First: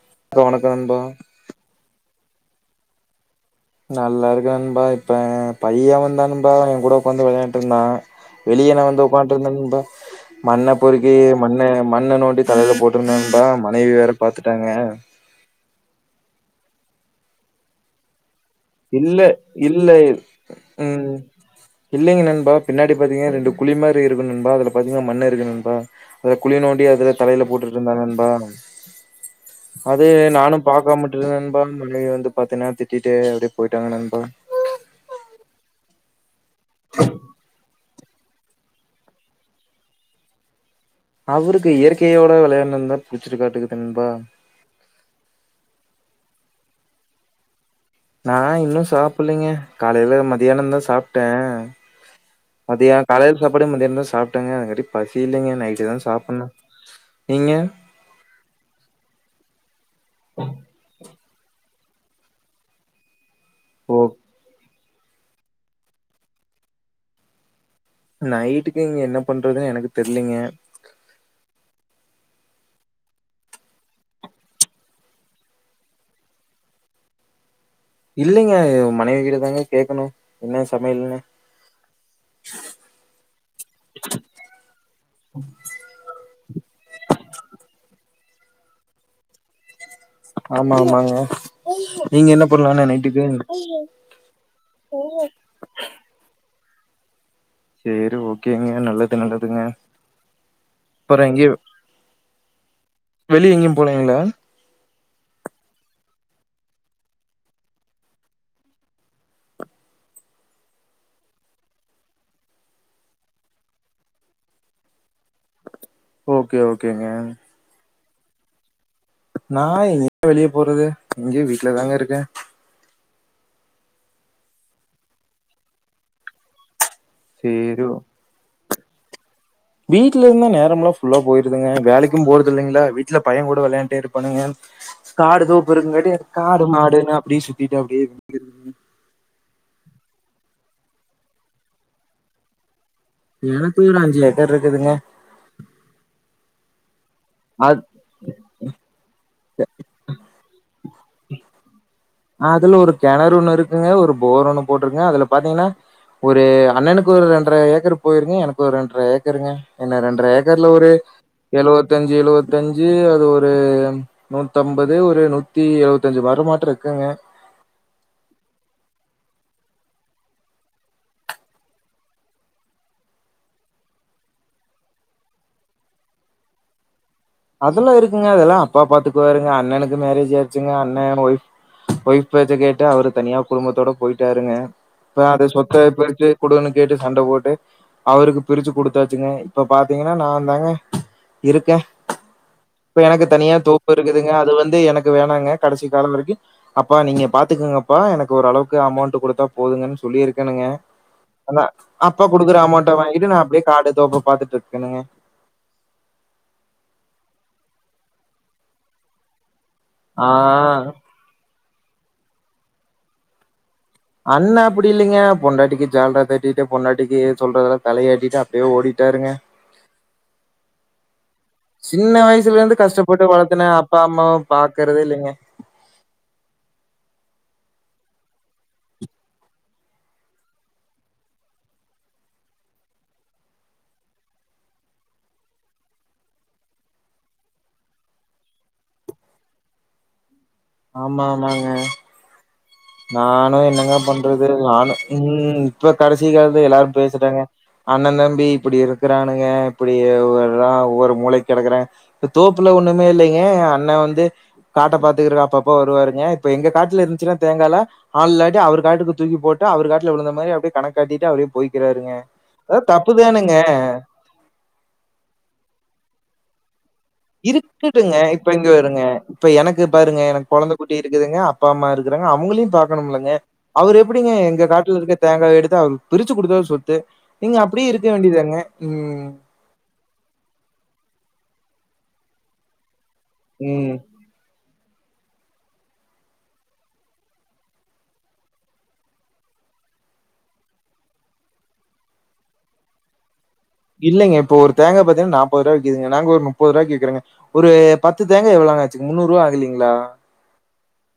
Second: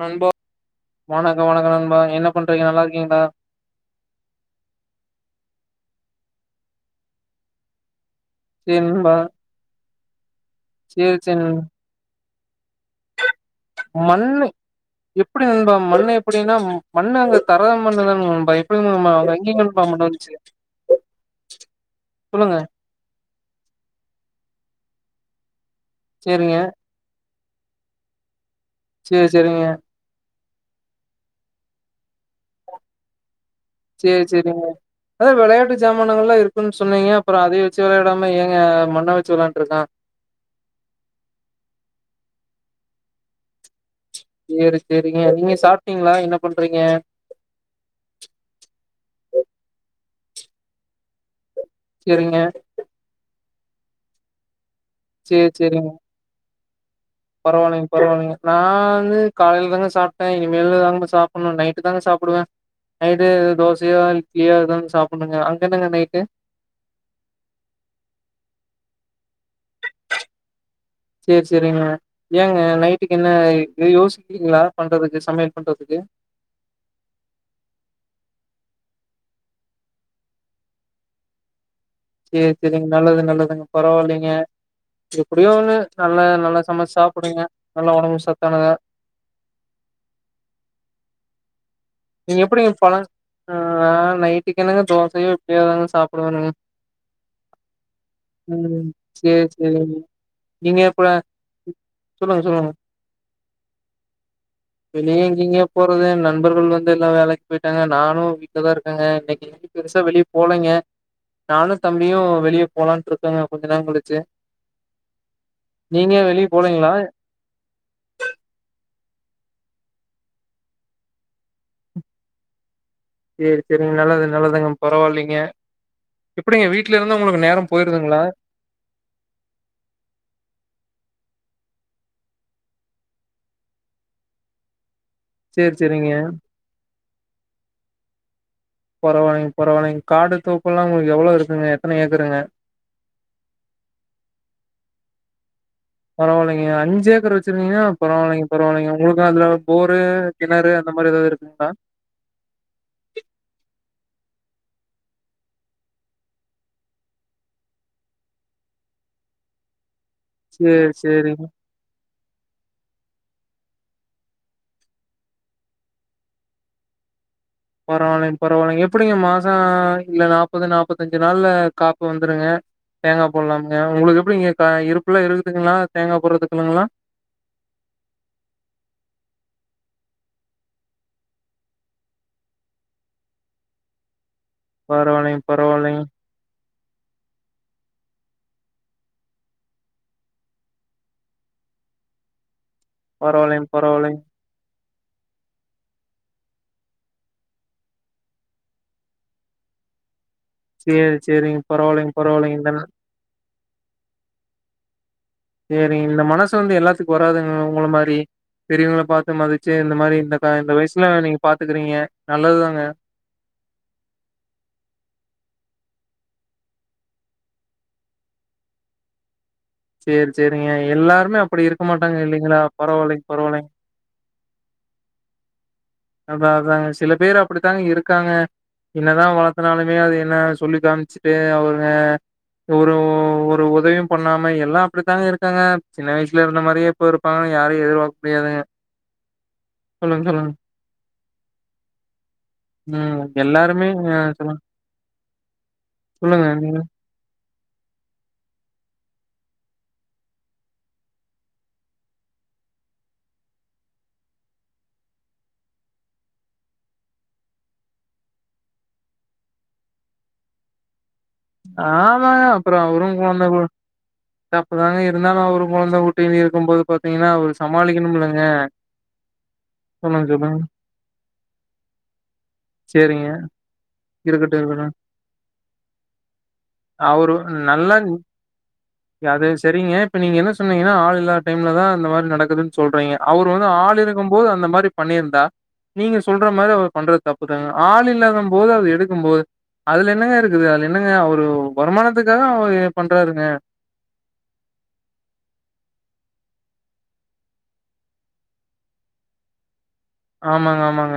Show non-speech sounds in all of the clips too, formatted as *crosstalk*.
நண்பா வணக்கம் வணக்கம் நண்பா வணக்கம் வணக்கம் நண்பா என்ன பண்றீங்க நல்லா இருக்கீங்ளா நல்லா இருக்கேன் நண்பா இப்ப பையன் வந்தான் நண்பா அவன் கூட உட்காந்து விளையான்டுயிருந்தேன் வெளியே சேரி நாஜவந்து நண்பா உக்காட்டுஇருந்தேன் நண்பா மண்ண பொருக்கி சேரி சேரி நண் மண்ண மண்ணு நோண்டி தலையில போட்டுருந்தே நண்பா மனைவி வேற மண்ணு பாத்துட்டாங்க எப்டி நண்பா மண்ணு எப்டின்னா மண்ணு அங்க கரவை மண்ணுதனே இல்ல இல்ல உஹம் இல்லைங்நண்பா சொல்லுங்க பின்னாடி பாத்தீங்க ரெண்டு குழி மாரி இருக்கோம் நண்பா பாத்தீங்னா மண்ண இருக்குநண்பா அது சேரிங்க குழிய நோண்டியது தலையில போட்டுட்டு இருந்தான் நண்பாபா சேரி சேரிங்க அது நானு பாக்க மாட்டேன் இருந்தேநண்பா மனைவி வந்து பாத்தீனா திட்டிட்டேப்படி செரி செரிங்க அத விளையாட்டு சாமா மானலா இருக்கு ம் சொன்னீங்க அப்பறம் அதே வ ச்சி விளையடாம ஏங்க மண்ண வச்சு விளையான்ட்ரு இருக்கான் அவருக்கு இயற்கையோட விளையாண்டுந்தா புச்சிருக்க காட்டுக்கு தம்பி செரி செரிங்க நீங்க சாப்ட்டீங்களா என்ன பண்றீங்க நா இன்னு சாப்பிலைங்க காலையில மதியான தான் சாப்ட்டேன் சேரிங்க மதிய காலை சாப்பாடே மதியதா சாப்ட்டேங்க அது மாதிரி பசி இல்லங்க நைட்டு தான் சாப்டானும் ஆஹா பரவாலைங்க-பரவாலைங்க நா வந்து காலையி ல தாங்க சாப்ட்டேன் இனி மேல தாங்க சாப்டணு நைட் நைட்தாங்க சாப்புடுவேன் நைட்டு தோசையா ஓ இட்லியாதா சாப்புடுணுங்க அங்க என்னங்க நைட்டு நைட்டுக்கு இங்க என்ன பண்றதுனு எனக்கு தெர்லீங்க செரி செரிங்க ஏங்க நைட்டுகு என்ன யோசிக்கீரிங்களா பண்றதுகு சமையல் பண்றதுகு இல்லங்க மனைவி கிட்ட தாங்க கேக்கணும் என்ன சமையல்னு செரி செரிங்க நல்லது நல்லதுங்க பரவால்லைங்க எப்படியோன்னு நல்லா-நல்லா சமைச்ச சாப்பிடுங்க நல்லா ஒடம்பு சத் தனாத ஆமா ஆமாங்க நீங்க என்ன எப்டிங்க பண்லான்னு பழம் நைட்டுக்கு ஆஹ் நைட்டிக்கென்னங்க தோசையோ இட்லியோதாங்க சாப்புடுவானுங்க சேரி ஓகேங்க ம் நல்லது சேரி நடக்குங்க சேரிங்க நீங்க இப்ப பேற எங்கியோ சொல்லுங்க சொல்லுங்க வெளிய எங்கியுபோலிங்குளா வெளிய எங்கிங்கயே போறது நண்பர்கள் வந் ந்து எல்லா வேலைக் போயிடாங்க நானு வீட்லதா இருக்கேங்க இன்னைக்கு எங்கு பெருசா வெளிய போலிங்க நானு தம்பியு வெளிய போலானுட்டு இருக்கோங்க கொஞ்ச நேர களுச்சு நீங்க வெளிய ஓகே போலீங்களா ஓகேங்க நா எங்கீங்க வெளிய போறது இங்கி வீட்லதாங்க இருக்கே சேர் சேரிங்க நல்லது நல்லதுங்க பரவாலிங்க எப்டிங்க வீட் வீட்ல இருந்து உங்குளுக் நேர சேரி போயிருதுங்குளா வீட்ல இருந்தா நேரம்லா ஃபுல்லா போயிருதுங்க வேலைக்கு போறதுங் இல்லைங்கிளா வீட்ல பைய கூட விளாண்டே இருப்பனுங் காடு தோப்பு சேரி இருந்துகாட்டி சேரிங்க இது காடு மாடுனு அப்டி சுத்திட்டு அப்டியே *unintelligible* பரவாலிங் பரவாலிங் காடு தோப்பு எல்லா உங்குளுக்கு எவ்ளோ இருக்குங்க எத்தன ஏக்கருங்க எனக்கு ஒரு அஞ்சு ஏக்கர் இருக்குதுங்க பரவாயில்லீங்க அஞ்ஞேக் க்குர வெச்சிருந்தீங்கா அத் பரவால்லீங் பராவிலீங்க உங்குளுக் அதுல போரு கிணறு அந்த மாரி ஏதாவுது இருக்குங்ளா அதுல ஒரு கெணறு ஒண்ணு இருக்குங்க ஒரு போர் ஒன்னு போட்ருக்கங்க அதுல பாத்தீங்கன்னா ஒரு அண்ணனுக்கு ஒரு ரெண்டர ஏக்கர் போயிருங்க எனக்கு ஒரு ரெண்டர ஏக்கருங்க என்ன ரெண் ட்ரேகர்ல ஒரு சேரி சேரிங்க எழுவத்தஞ்சு எழுவத்தஞ்சு அது ஒ *unintelligible* நூத்தம்பது ஒரு நூத்தி எழுவத்தஞ்சு வருமாட்டு இருக்குங்க பரவால்லீங் பரவால்லீங்க எப்டிங்க மாசோ இந்த நாப்பது நாப்பத்தஞ்சு நாள்ல காப்பு வந்துருங்க தேங்கா போல்லாமுங்க உங்குளுக்கு எப்டிங்க கா இருப்புல்லா இருக்குதுங்குளா தேங்கா போறதுக்குங்குளா அதுல்லா இருக்குங்க அதெல்லா அப்பா பாத்துக்குாருங்க அண்ணனுக்கு மேரேஜ் ஆயிருச்சுங்க அண்ணன் ஒய்ஃவ் ஒய்ஃவ் பேச்ச கேட்டு அவரு தனியா குடும்பத்தோட போயிட் ட்டாருங்க இப்ப பரவாயில்லைங்க அத சொத்த பரவாயில்லைங்க பிரிச்சு குடுனுக் கேட்டு சண்ட போட்டு அவருக்கு பிரிச்சு கொடுத்தாச்சுங்க இப்ப பாத்தீங்கன்னா நாந்தாங்க இருக்கே இப்ப எனக்கு தனியா பரவாயில்லைங்க தோப்பு பரவாயில்லைங்க. இருக்குதுங்க அது வந்து எனக் இது வேணாங்க கடைசி கால வரைக்கி அப்பா நீங்க பாத்துக்கூங்கப்பா எனக்கு ஓரளவுக்கு அமௌண்ட் குடுத்தா போதுங்கன் சொல்லிருக் க்கனுங்க சேரி சேரிங்க. எனா பரவாயில்லைங்க அப்பா பரவாயில்லைங்க. குடுக்குற இந்த அமௌண்ட வாங்கிட்டு நா அப்டியே காடு தோப்பு பாத்துட்டு இக்கனுங்க சேரிங் இந்த மனசு வந்து எல்லாத்துக்கு வராதுங்க உங்கள மாரி பெரியவங்கள பாத்து மதி சேர் இந்த மாரி ஆ இந்த கா வயிசுல நீங்க பாத் த்துக்குறீங்க நல்லதுதாங்க அண்ணா அப்டி இல்லிங்க பொண்டாட்டிக்கு ஜால்ரா தட்டிட்டு பொண்டாட்டிக்கு சொல்றதுல்லா தலையைாட்டிட்டு அப்டியே ஓடிட்டாருங்க சேர் சேரிங்க எல்லாருமே அப்டி இருக்க சின்ன மாட்டாங்க வயசுல இல்லீங்களா இருந்து கஷ்டப்பட்டு பரவாலீங் வளர்த்தனே பரவாலீங் அப்பா அம்மாவ பாக்குறதே இல்லீங்க அத அதாங்க சில பேரு அப்டித்தாங்க இருக்காங்க என்னதா வளத்துனாலுமே அது என்ன சொல்லி காமிச்சுட்டு அவுங்க ஒரு ஒரு உதவியும் பண்ணாம எல்லா அப்டித்தாங்க இருக்காங்க சின்ன வயிசுல இருந்த மாரியே இப்ப இருப்பாங்கன்னு யாரையு எதிர்பாக்கு முடியாதுங்க சொல்லுங் சொல்லுங் ஆம்மா ஆமாங்க ம் நானு எல்லாருமே என்னங்க அ பண்றது சொல்லுங்க நானு ம் இப்ப கடைசி சொல்லுங்க காலத்து நீங்க எல்லாரு பேசுறாங்க அண்ணன் தம்பி இப்டி இருக்கிறானுங்க இப்டிா ஒர ஒவ்வொரு முலைக் கெடக்கறாங் இப்ப தோப்புல ஒண்ணுமே இல்லங்க அண்ணன் வந்து காட்ட பாத்துக்கறக்கு அப்பப்ப வருவாருங்க இப்ப எங்க காட்டுல இருந்துச்சுன்னா தேங்காலா ஆள் இல்லாட்டி அவர் காட்டுக்கு தூக்கி போட்டு அவர் காட்டுல விழுந்த மாரி அப்டியே கணக்காட்டிட்டு அவரே போய்க்கிறாருங்க ஆமாங்க அப்புறே அது அவரும் கொழந்த தப்புதானுங்க குட் தப்பதாங்க இருந்தாலும் அவரும் கொழந்த குட் டிவி இருக்கும் போது பாத் இருக்கட்டுங்க இப்ப இங்க வருங்க இப்ப எனக்கு பாருங்க சொல்லுங்க எனக்கு சொல்லுங்க கொழந்த குட்டி இருக்குதுங்க அப்பா அம்மா இருக்கறாங்க அவங்களையும் சேரிங்க பாக்கணும்லங்க அவரு எப்டிங்க இருக்கட்டும் எங்க இருக்கட்டும் காட்டுல இருக்க தேங்காய எடுத்து அவர் பிரிச்சு குடு *unintelligible* சொத்து அவரு நீங்க அப்டியே நல்லா இருக்க வேண்டியதாங்க ம் அது சரிங்க இப்ப நீங்க என்ன சொன்னீங்கன்னா ஆள் இல்லா டைம்ல தான் இந்த மாரி நடக்குதுன்னு சொல்றீங்க அவர் வந்து ம். ஆள் இருக்கும் போது அந்த மாரிப் பண்ணியிருந்தா நீங்க சொல்ற மாரி அவர் பண்றது தப்புதாங்க ஆள் இல்லாத போது அத எடுக்கும்பது அதுல என்னங்க இருக்குது அதுல என்னங்க அவர் ஒரு வருமானத்துக்காக அவர் பண்றாருங்க இல்லங்க இப்போ ஒரு தேங்கா பாத்தீங்கன்னா நாற்பதுரூபா விக்குதுங்க நாங்க ஒரு முப்பது ரூபா விக்கிறோங்க ஒரு பத்து தேங்க எவ்வளாங்க ஆச்சு முன்னூறு ரூபா ஆகலைங்களா ஆமாங்க ஆமாங்க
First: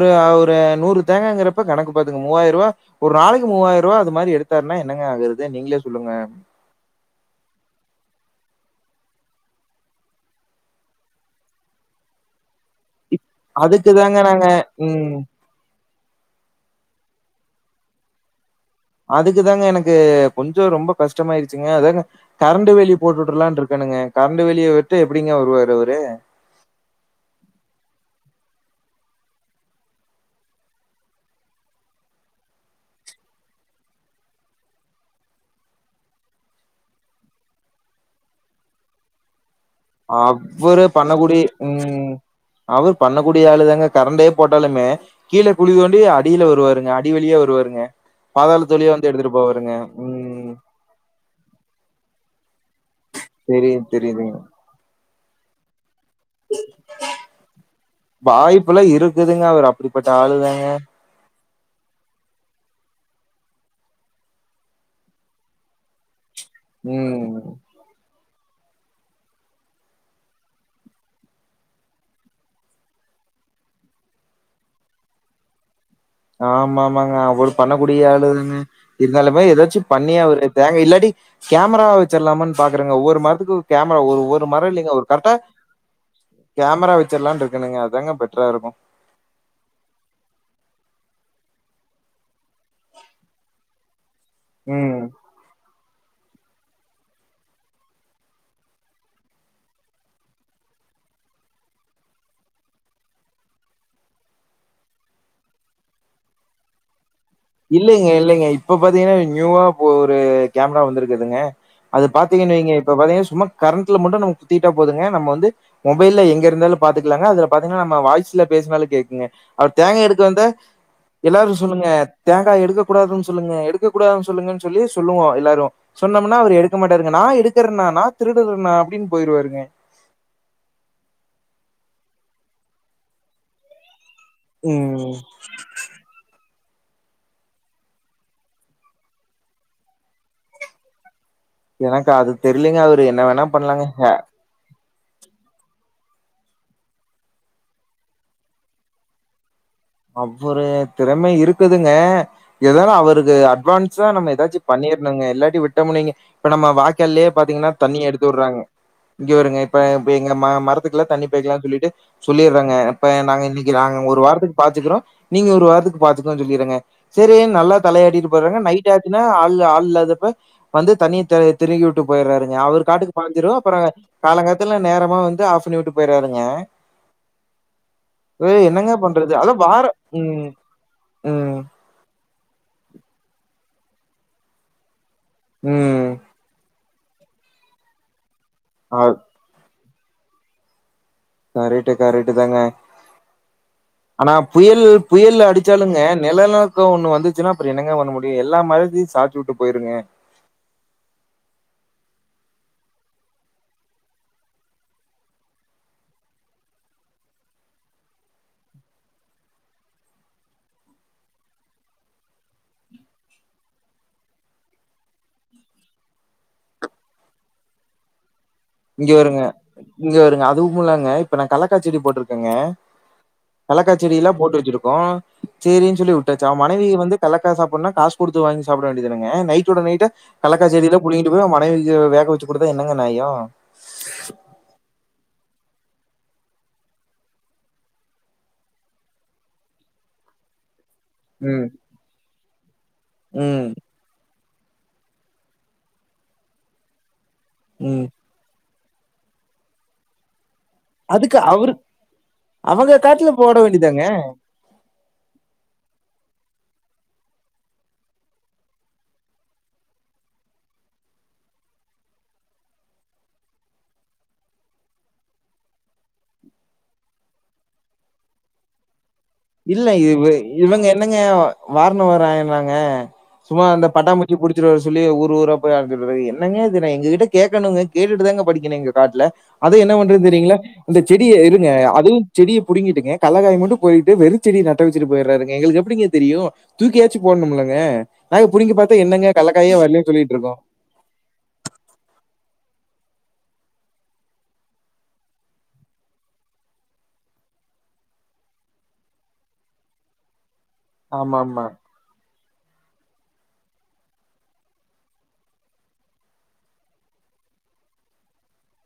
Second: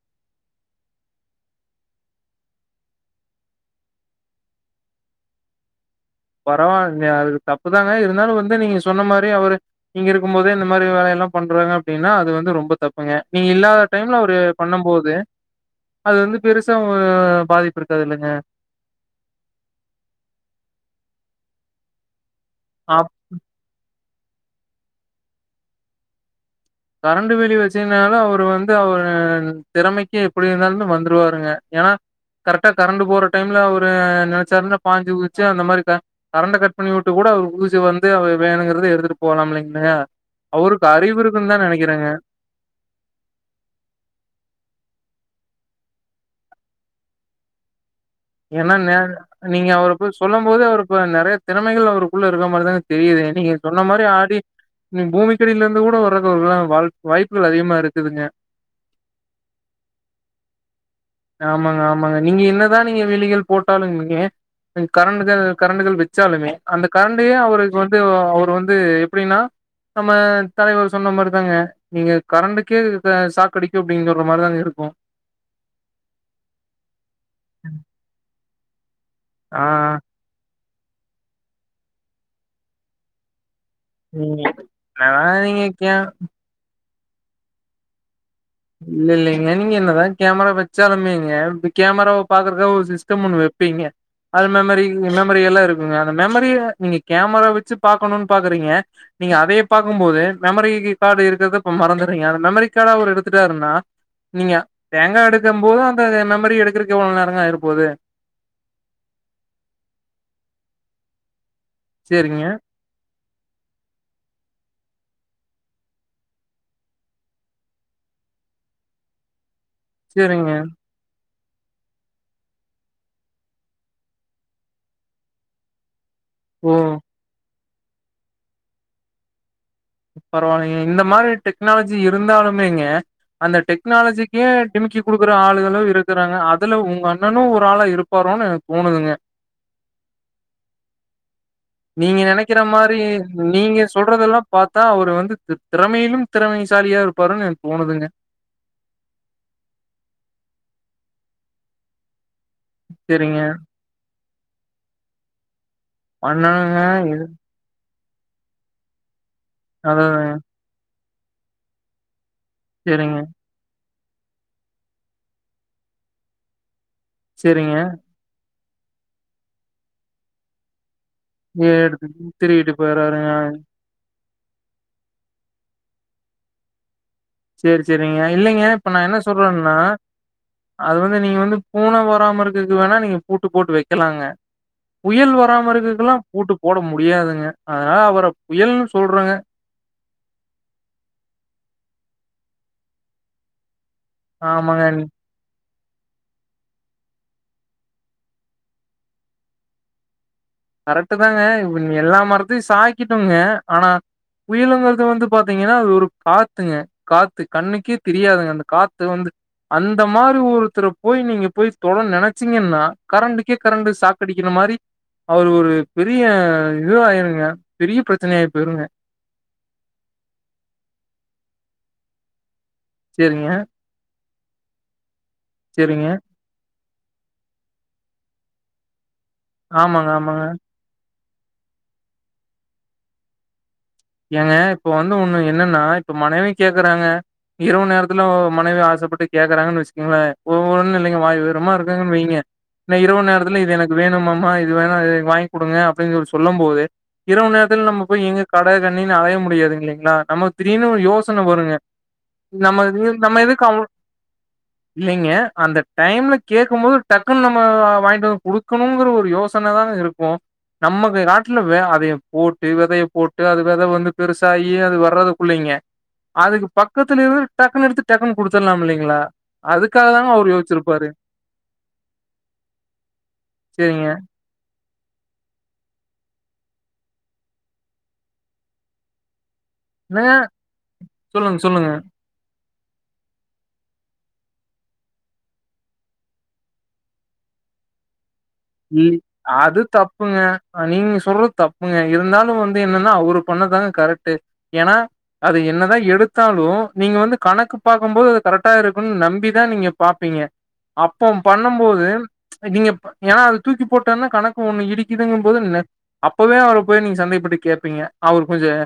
ஒரு அவரு நூறு தேங்கங்கறப்ப கணக்கு பாத்துங்க மூவாயிரம் ரூபா ஒரு நாளைக்கு மூவாயிரம் ரூபா அது மாரி எடுத்தார்ன என்னங்க ஆகுறது நீங்களே சொல்லுங்க பரவாயில் அதுக்கு தப்பு தாங்க இருந்தாலும் வந்து நீங்க சொன்ன மாரி அவர் இங்க இருக்கும் போதே இந்த மாதிரி வேலையல்லாம் பண்றாங்க அப்டின்னா அது வந்து ரொம்ப தப் புங்க இப் நீங்க இல்லாத அதுக்கு டைம்ல தாங்க அவரு நாங்க பண்ணும் ம். போது அது வந்து பெருசாவு பாதிப்பு இருக்காது இல்லங்க அதுக்குதாங்க எனக்கு கொஞ்சம் ரொம்ப கஷ்டமாயிடுச்சுங்க அதாங்க கரண்ட்டு வேலி அப் போட்டுற்றாலானு இருக்கேனுங்க கரண்டு வேலிய விட்டு எப்டிங்க அவரு வருவாரு கரண்ட்டு வேலி வச்சினாலும் அவரு வந்து அவர் திறமைக்கு எப்படி இருந்தாலும் வந்துருவாருங்க ஏன்னா கரெக்டா கரண்ட் போற டைம்ல அவரு நினைச்சாருன பாஞ்சு குதிச்சு அந்த மாரி கரண்ட கட் பண்ணி விட்டு கூட அவர் குதிச்சு வந்து அவ வேணுங்கறத எடுத்துட்டு போலாம்ல்லிங் அவ்வரு பண்ண கூடி இ நெனைக்கிறேங்க உம் அவர் பண்ணக்கூடிய ஆளு தாங்க கரண்டே போட்டாலுமே கீழே குழி தோண்டி அடியில வருவாருங்க அடிவலியா வருவாருங்க ஏன்னா பாதாளத்து வழியா வந்து எடுத்துட்டு நீங்க போவாருங்க. அவரு போய் சொல்லும் ம். போது அவரு இப்ப நிறைய திறமைகள் அவருக்குள்ள இருக்க மாரிதானே தெரியுது நீங்க சொன்ன தெரியுது, மாரி தெரியுதுங்க. ஆடி நீ பே பூமிக்கடியில இருந்து கூட வர வாய்ப்புலாம் இருக்குதுங்க அவர் அப்டிப்பட்ட ஆளுதாங்க ஆமாங்க ஆமாங்க நீங்க என்னதான் நீங்க வேலிகள் போட்டாலும் நீங்க கரண்டுகள் கரண்டுகள் வச் ச்சாலுமே அந்த கரண்டே ம். அவருக்கு வந்து அவர் இப்ப வந்து எப்படின்னா நம்ம தலைவர் சொன்ன மாரிதாங்க நீங்க கரண்டுக்கே அ சாக் அடிக்கும் அப்படின்குற மாரிதா இருக்கும் ஆமாமாங்க அவரு பண்ணக்கூடிய ஆளு தாங்க இருந்தாலுமே ஆ ஏதாச்சும் பண்ணியா அவரு ங்க இல்லாடி கேமரா வச்சர்லாம்னு பாக்குறேங்க ஒவ்வொரு மரத்துக்கு கேமரா ஒரு நீங்க ஒரு மரம் இல்லைங்க ஒரு என்னதா கரெக்டா நீங்க கே கேமரா வ ச்சிரலாம் இருக்கேனுங்க அதாங்க பெட் இல்ல இல்லிங்க நீங்க என்னதான் கேமரா வச்சாலுமே கேமரா பாக்குறக்காக ஒரு சிஸ்டம் ஒண்ணு வப்பீங்க அல் மெமரி ம் மெமரி எல்லாம் இருக் உம் மெமரி நீங்க கேமரா வச்சு பாக்கனும்னு பாக்குறீங்க நீங்க அதைய பார்க்கும்போது மெமரி கார்டு இருக்கறத மறந்துடுறீங்க மெமரி கார்ட் அவர் எடுத் துடாருன்னா நீங்க தேங்காய் எடுக்கும் போது அந்த மெமரி எடுக்கரக்கு எவ்வளவு நேர இல்லைங்க இல்லைங்க இப்ப பாத்தீங்கன்னா நியூவா ஒரு கேமரா வந்திருக் குதுங்க அது சேரிங்க பாத்தீங்கின்ன நீங்க இப்ப பாத்தீங்க சும்மா கரண்ட்ல மட்டும் நமக் கத்துக்ககிட்டா போதுங்க நம்ம வந்து மொபைல்ல எங்க இருந்தாலும் பாத்துக்கலாங்க அதுல பாத்தீங்கினா நம்ம வாய்ஸ்ல பேசினாலும் கேக்குங்க அவரு தேங்காய் எடுக்க வந்தா சேரிங்க எல்லாருகும் சொல்லுங்க தேங்காய் எடுக்க கூடாதுன்னு சொல்லுங்க எடுக்க கூடாதுன்னு சொல்லுங்கு சொல்லி சொல்லுவோம் எல்லாரும் சொன்னமுனா அவரு ஓ எடுக்க மாட்டாருங்க நான் எடு திருனா நா திருடுறனா அப்பிடின்னு போயிருவாருங்க பரவாயில்லங்க இந்த மாரி டெக்னாலஜி இருந்தாலுமேங்க அந்த டெக்னாலஜிக் கே டிமிக்கி ம் குடுக்குற ஆளுகளும் இருக்கிறாங்க அ அதுல உங்க அண்ணனும் ஒரு ஆளா இருப்பாரோனு எனக்கு தோணுதுங்க எனக்கா நீங்க அது நெனைக்கிற தெரிலிங்க மாரி அவுரு என்ன வேணா நீங்க பண்ணலாங்க ஹ சொல்றதெல்லா பாத்தா அவுரு வந்து திறமையிலும் திறமைசாலியா இருப்பாருனு எனக்கு தோனுதுங்க அவ்வுரு திறமை இருக்குதுங்க எதானு அவுருக்கு செரிங்க அட்வான்ஸா நம்ம ஏதாச்சு பண்ணிருணுங்க இல்லாட்டி விட்டோமுனு வையுங்க இப்ப நம்ம பண்ணனுங்க இது வாய்க்காலயே பாத்தீங்கின்னா தண்ணிய எடுத்து வுடுறாங்க இங்க வருங்க இப்ப அதா எங்க மரத் இருக்கலாம் தண்ணிபோயிக்கலாம்னு சொல்லிட்டு சொல்லிறாங்க இப்ப செரிங்க நாங்க இன்னிக்கி நாங்க ஒரு வாரத்துக்கு பாச்சுக்கிறோம் நீங்க ஒரு வாரத்துக்கு பாச்சுக்குறோம்னு சொல்லிறுங்க சேரி நல்லா செரிங்க தலையாடிட்டு போய்டுறாங்க நைட் டிச்சாச்சுனா ஆள் ஆள் இல்லாதப்ப வந்து தண்ணிய திருகி விட்டு எடுத்து போயிடுறாருங்க திருகிட்டு அவுரு காட்டுக்கு போயிறாருங்க பாஞ்சிடும் அப்புறம் காலங்காத்தல்ல நேரமா வந்து ஆப் பன்னிவிட்டு போயிறாருங்க சேரி சேரிங்க இல்லிங்க இப்ப என்னங்க நா என்ன பண்றது அதான் வாரம் *unintelligible* ம் அது வந்து நீங்க வந்து ம் *unintelligible* போராம இருக்கக்கு வேணா நீங்க பூட்டு போட்டு வைக்கலாங்க புயல் வராம ம் இருக்கக்கெல்லா பூட்டு போட முடியு முடியாதுங்க அதனால அவர புயலுனு அ சொல்றோங்க கரட்டு கரட்டு தாங்க ஆனா ஆமாங்க புயலு புயல் அடி சொல்லுங்க நிலநடுக்கம் ஒண்ணு வந்துச்சுன்னா அப்பற என்னங்க பண்ண முடியு எல்லா மழல்த்தையும் சாச்சிவுட்டு போய்டுங்க கரெக்ட் தாங்க எல்லா மரத்தையும் சாயிக்கடோங்க ஆனா புயிலுங்கிறது வந்து பாத்தீங்கின்னா அது ஒரு காத்துங்க காத்து கண்ணுக்கே தெரியாதுங்க அந்த காத்து வந்து அந்த மாரி ஒருத்தர போய் நீங்க போய் தொட நினைச்சீங்கின்னா கரண்டு்டக்கே கரண்டு் சாக்கடிக்கிற மாரி அவுரு ஒரு பெரிய இது ஆயிருங்க பெரிய பிரச்சனை ஆயு இங்க வருங்க இங்க வருங்க அதுவும் இல்லாங்க இப்ப நான் கலக் கா செடி போட்டுருக்கங்க சேரிங்க கலக்காச்செடிய எல்லாம் போட் பிரிச்சுருக்கோம் செரின்னு சேரிங்க சொல்லி வுட்டாச்சு ஆமார் *unintelligible* வந்து கலக்கா சாப்பிடனும்னா காசு குடுத்து வாங்கி சாப்படவே *unintelligible* நைட்டோட நைட்டா ஆமாங்க ஆமாங்க கலக்காச்செடியில புடிங்கிட்டு போய் மனைவி வேக வச்சு குடுத்தா என்னங்க நியாயம் ஏங்க இப்ப வந்து ஒண்ணு என்னன்னா இப்ப மனைவி கேக்குறாங்க இரவு நேரத்துல மனைவி ஆசைப்பட்டு கேக்குறாங்கு வச்சங்கோங்களேன் ஒவ்வொ ஒன்னும் இல்லைங்க ம் வாய்ஈரமா இருக்கங்கன்னு வைங்க இரவு நேரத்தில் ம் இது எனக்கு வேணும் மாமா இது வேணா வாங்கி குடுங்க அப்படின் சொல்லும் போதே இரவு நேரத்துல நம்ம ம் போய் எங்க க கட கண்ணின்னு அலைய முடியாது இல்லைலீங்களா நமக் அதுக்கு அவரு நம்ம அவங்க இது- காட்டுல நம்ம போட எதுக்கு அவ வேண்டியதாங்க இல்லைங்க அந்த டைம்ல கேட்கும் போது டக்குன்னு நம்ம வாங்கிட்டு வந்து குடுக்கணும்ங்கிற ஒரு யோசனைதான் இருக்கும் நமக்கு காட்டுல அதை போட்டு விதைய போட் டு அது விதை வந்து பெருசாயி அது வர்றதுக்குள்ளைங்க அதுக்கு பக்கத்துல டக்குனு எடுத்து டக்குன் குடுத்துலாம் இல்லைங்களா இல்ல இ அதுக்காக தாங்க அவரு இவங்க யோசிச்சிருப்பாரு. என்னங்க வாரனு வராயினாங்க சும்மா அந்த சரிங்க. பட்டாமுச்சி புடிச்சிரு வரு சொல்லி ஊர் ஊரா போய் அலைஞ்சிட்டு வர என்னங்க இது எங்க கிட்ட கேட்கணுங்க கேட்டுட்டுதாங்க பறிக்கணும் எங்க காட்டுல அது என்ன பண்றதுன்னு என்னங்க? தெரியங்களா அந்த செடிய சொல்லுங்க, இருங்க சொல்லுங்க. அதையும் செடிய புடிங்கிட்டுங்க கல்லக்காய் மட்டும் பொறிட் ட்டு வெறும்ச்செடிய நட்டு வச்சுட்டு போயிடுறாருங்க எங்களுக்கு எப்படிங்க தெரியும் தூக்கி யாச்சும் போடணும்லங்க நாங்க புடுங்கி பார்த்தா ம என்னங்க கல்லக்காயே அது வரலன்னு சொல்லிட்டு தப்புங்க இருக்கோம். நீங்க சொல்றது தப்புங்க இருந்தாலும் வந் து என்னண்ணா அவுரு பண்ணுணதுதாங்க கரெக்ட்டு ஏனா அத என்னதான் எடுத்தாலும் நீங்க வந்து கணக்கு பாக்கும்போது அது கரெக்டா இருக்கும் நம்பி தான் நீங்க பாப்பீங்க அப்போ ஆமாமா. பண்ணும்போது ச் கிவ்வப்ப ஏன்னா அது தூக்கி போட்டேனா கணக்கு ஒண்ணு இடிக்குதுங்கும் போது அப்பவே அவரை போய் நீங்க சந்தேகப்பட்டு கேட்பீங்க அவர் கொஞ்சம்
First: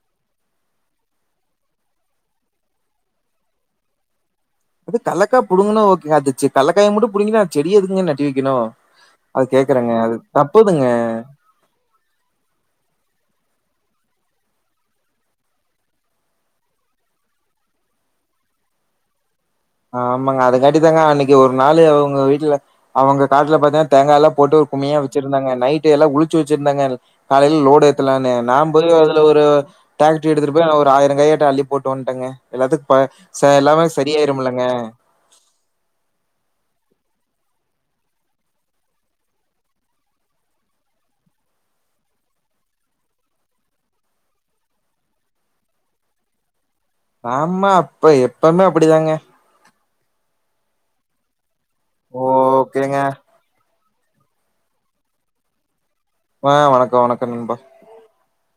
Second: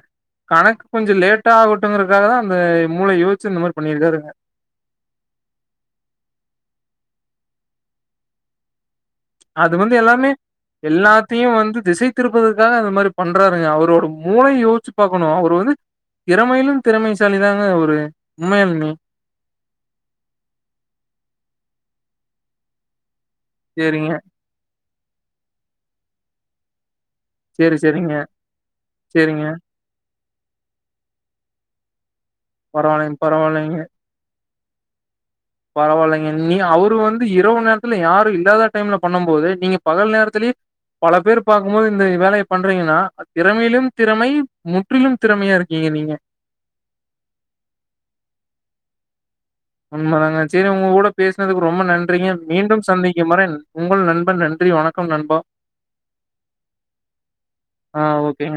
கணக்கு கொஞ்சம் லேட்டா ஆகட்டும்ங்கறக்காக தான் அந்த மூளை யோசிச்சு இந்த மாதிரி பண்ணியிருக்காருங்க அது கலைக்காய் புடுங்கணும் ஓகே அச்சு கலக்காய் மட்டும் புடுங்குனா செடி எதுக்குங்கன்னு நட்டு வைக்கணும் அது வந்து எல்லாமே எல்லாத்தையும் வந்து திசைத்திருப்பதற்காக அந்த மாதிரி பண்றாருங்க அவரோட மூளைய யோசிச்சு பார்கக்கணும் அவரு வந்து திறமையிலும் திறமைசாலி தாங்க அவுரு உண்மையாளுமே ஆமாங்க அதுக்காட்டி தாங்க அன்னைக்கு ஒரு நாள் அவுங்க வீட்டுல அவுங்க காட்டல பாத்தீங்கா சேரிங்க தேங்காய் எல்லாம் போட்டு கம்மியா வச்சிருந்தாங்க நைட்டு எல்லாம் உறிச்சு வச்சிருந்தாங்க காலையில சேரி லோடு் சேரிங்க எத்துலானனு நான் போய் அதுல ஒரு சேரிங்க எடுத்துட்டு போய் ஒரு ஆயிரம் காய் கிட்ட அள்ளி போட்டு வந்ட்டேங்க பரவாயில்லைங்க எல்லாத்துக்கும் பரவாயில்லைங்க எல்லாமே சரியாயிரும்ல அஹ பரவாயில்லைங்க நீ அவரு வந்து இரவு நேரத்துல யாரும் இல்லாத டைம்ல பண்ணும்போது நீங்க பகல் நேரத்திலேயே பல பேர் பார்க்கும் போது இந்த வேலையை பண்றீங்கன்னா திறமையிலும் திறமை முற்றிலும் திறமையா இருக்கீங்க நீங்க ஆமா அப்ப எப்பவுமே அப்டிதாங்க உண்மை தாங்க சரி உங்க கூட பேசுனதுக்கு ரொம்ப நன்றிங்க மீண்டும் ஓகேங்க சந்திக்கும் வரை உங்கள் நன் நன்றி வணக்கம் நண்பா ஆஹ் வணக்கம் வணக்கம் நண்பா ஆ ஓகேங்க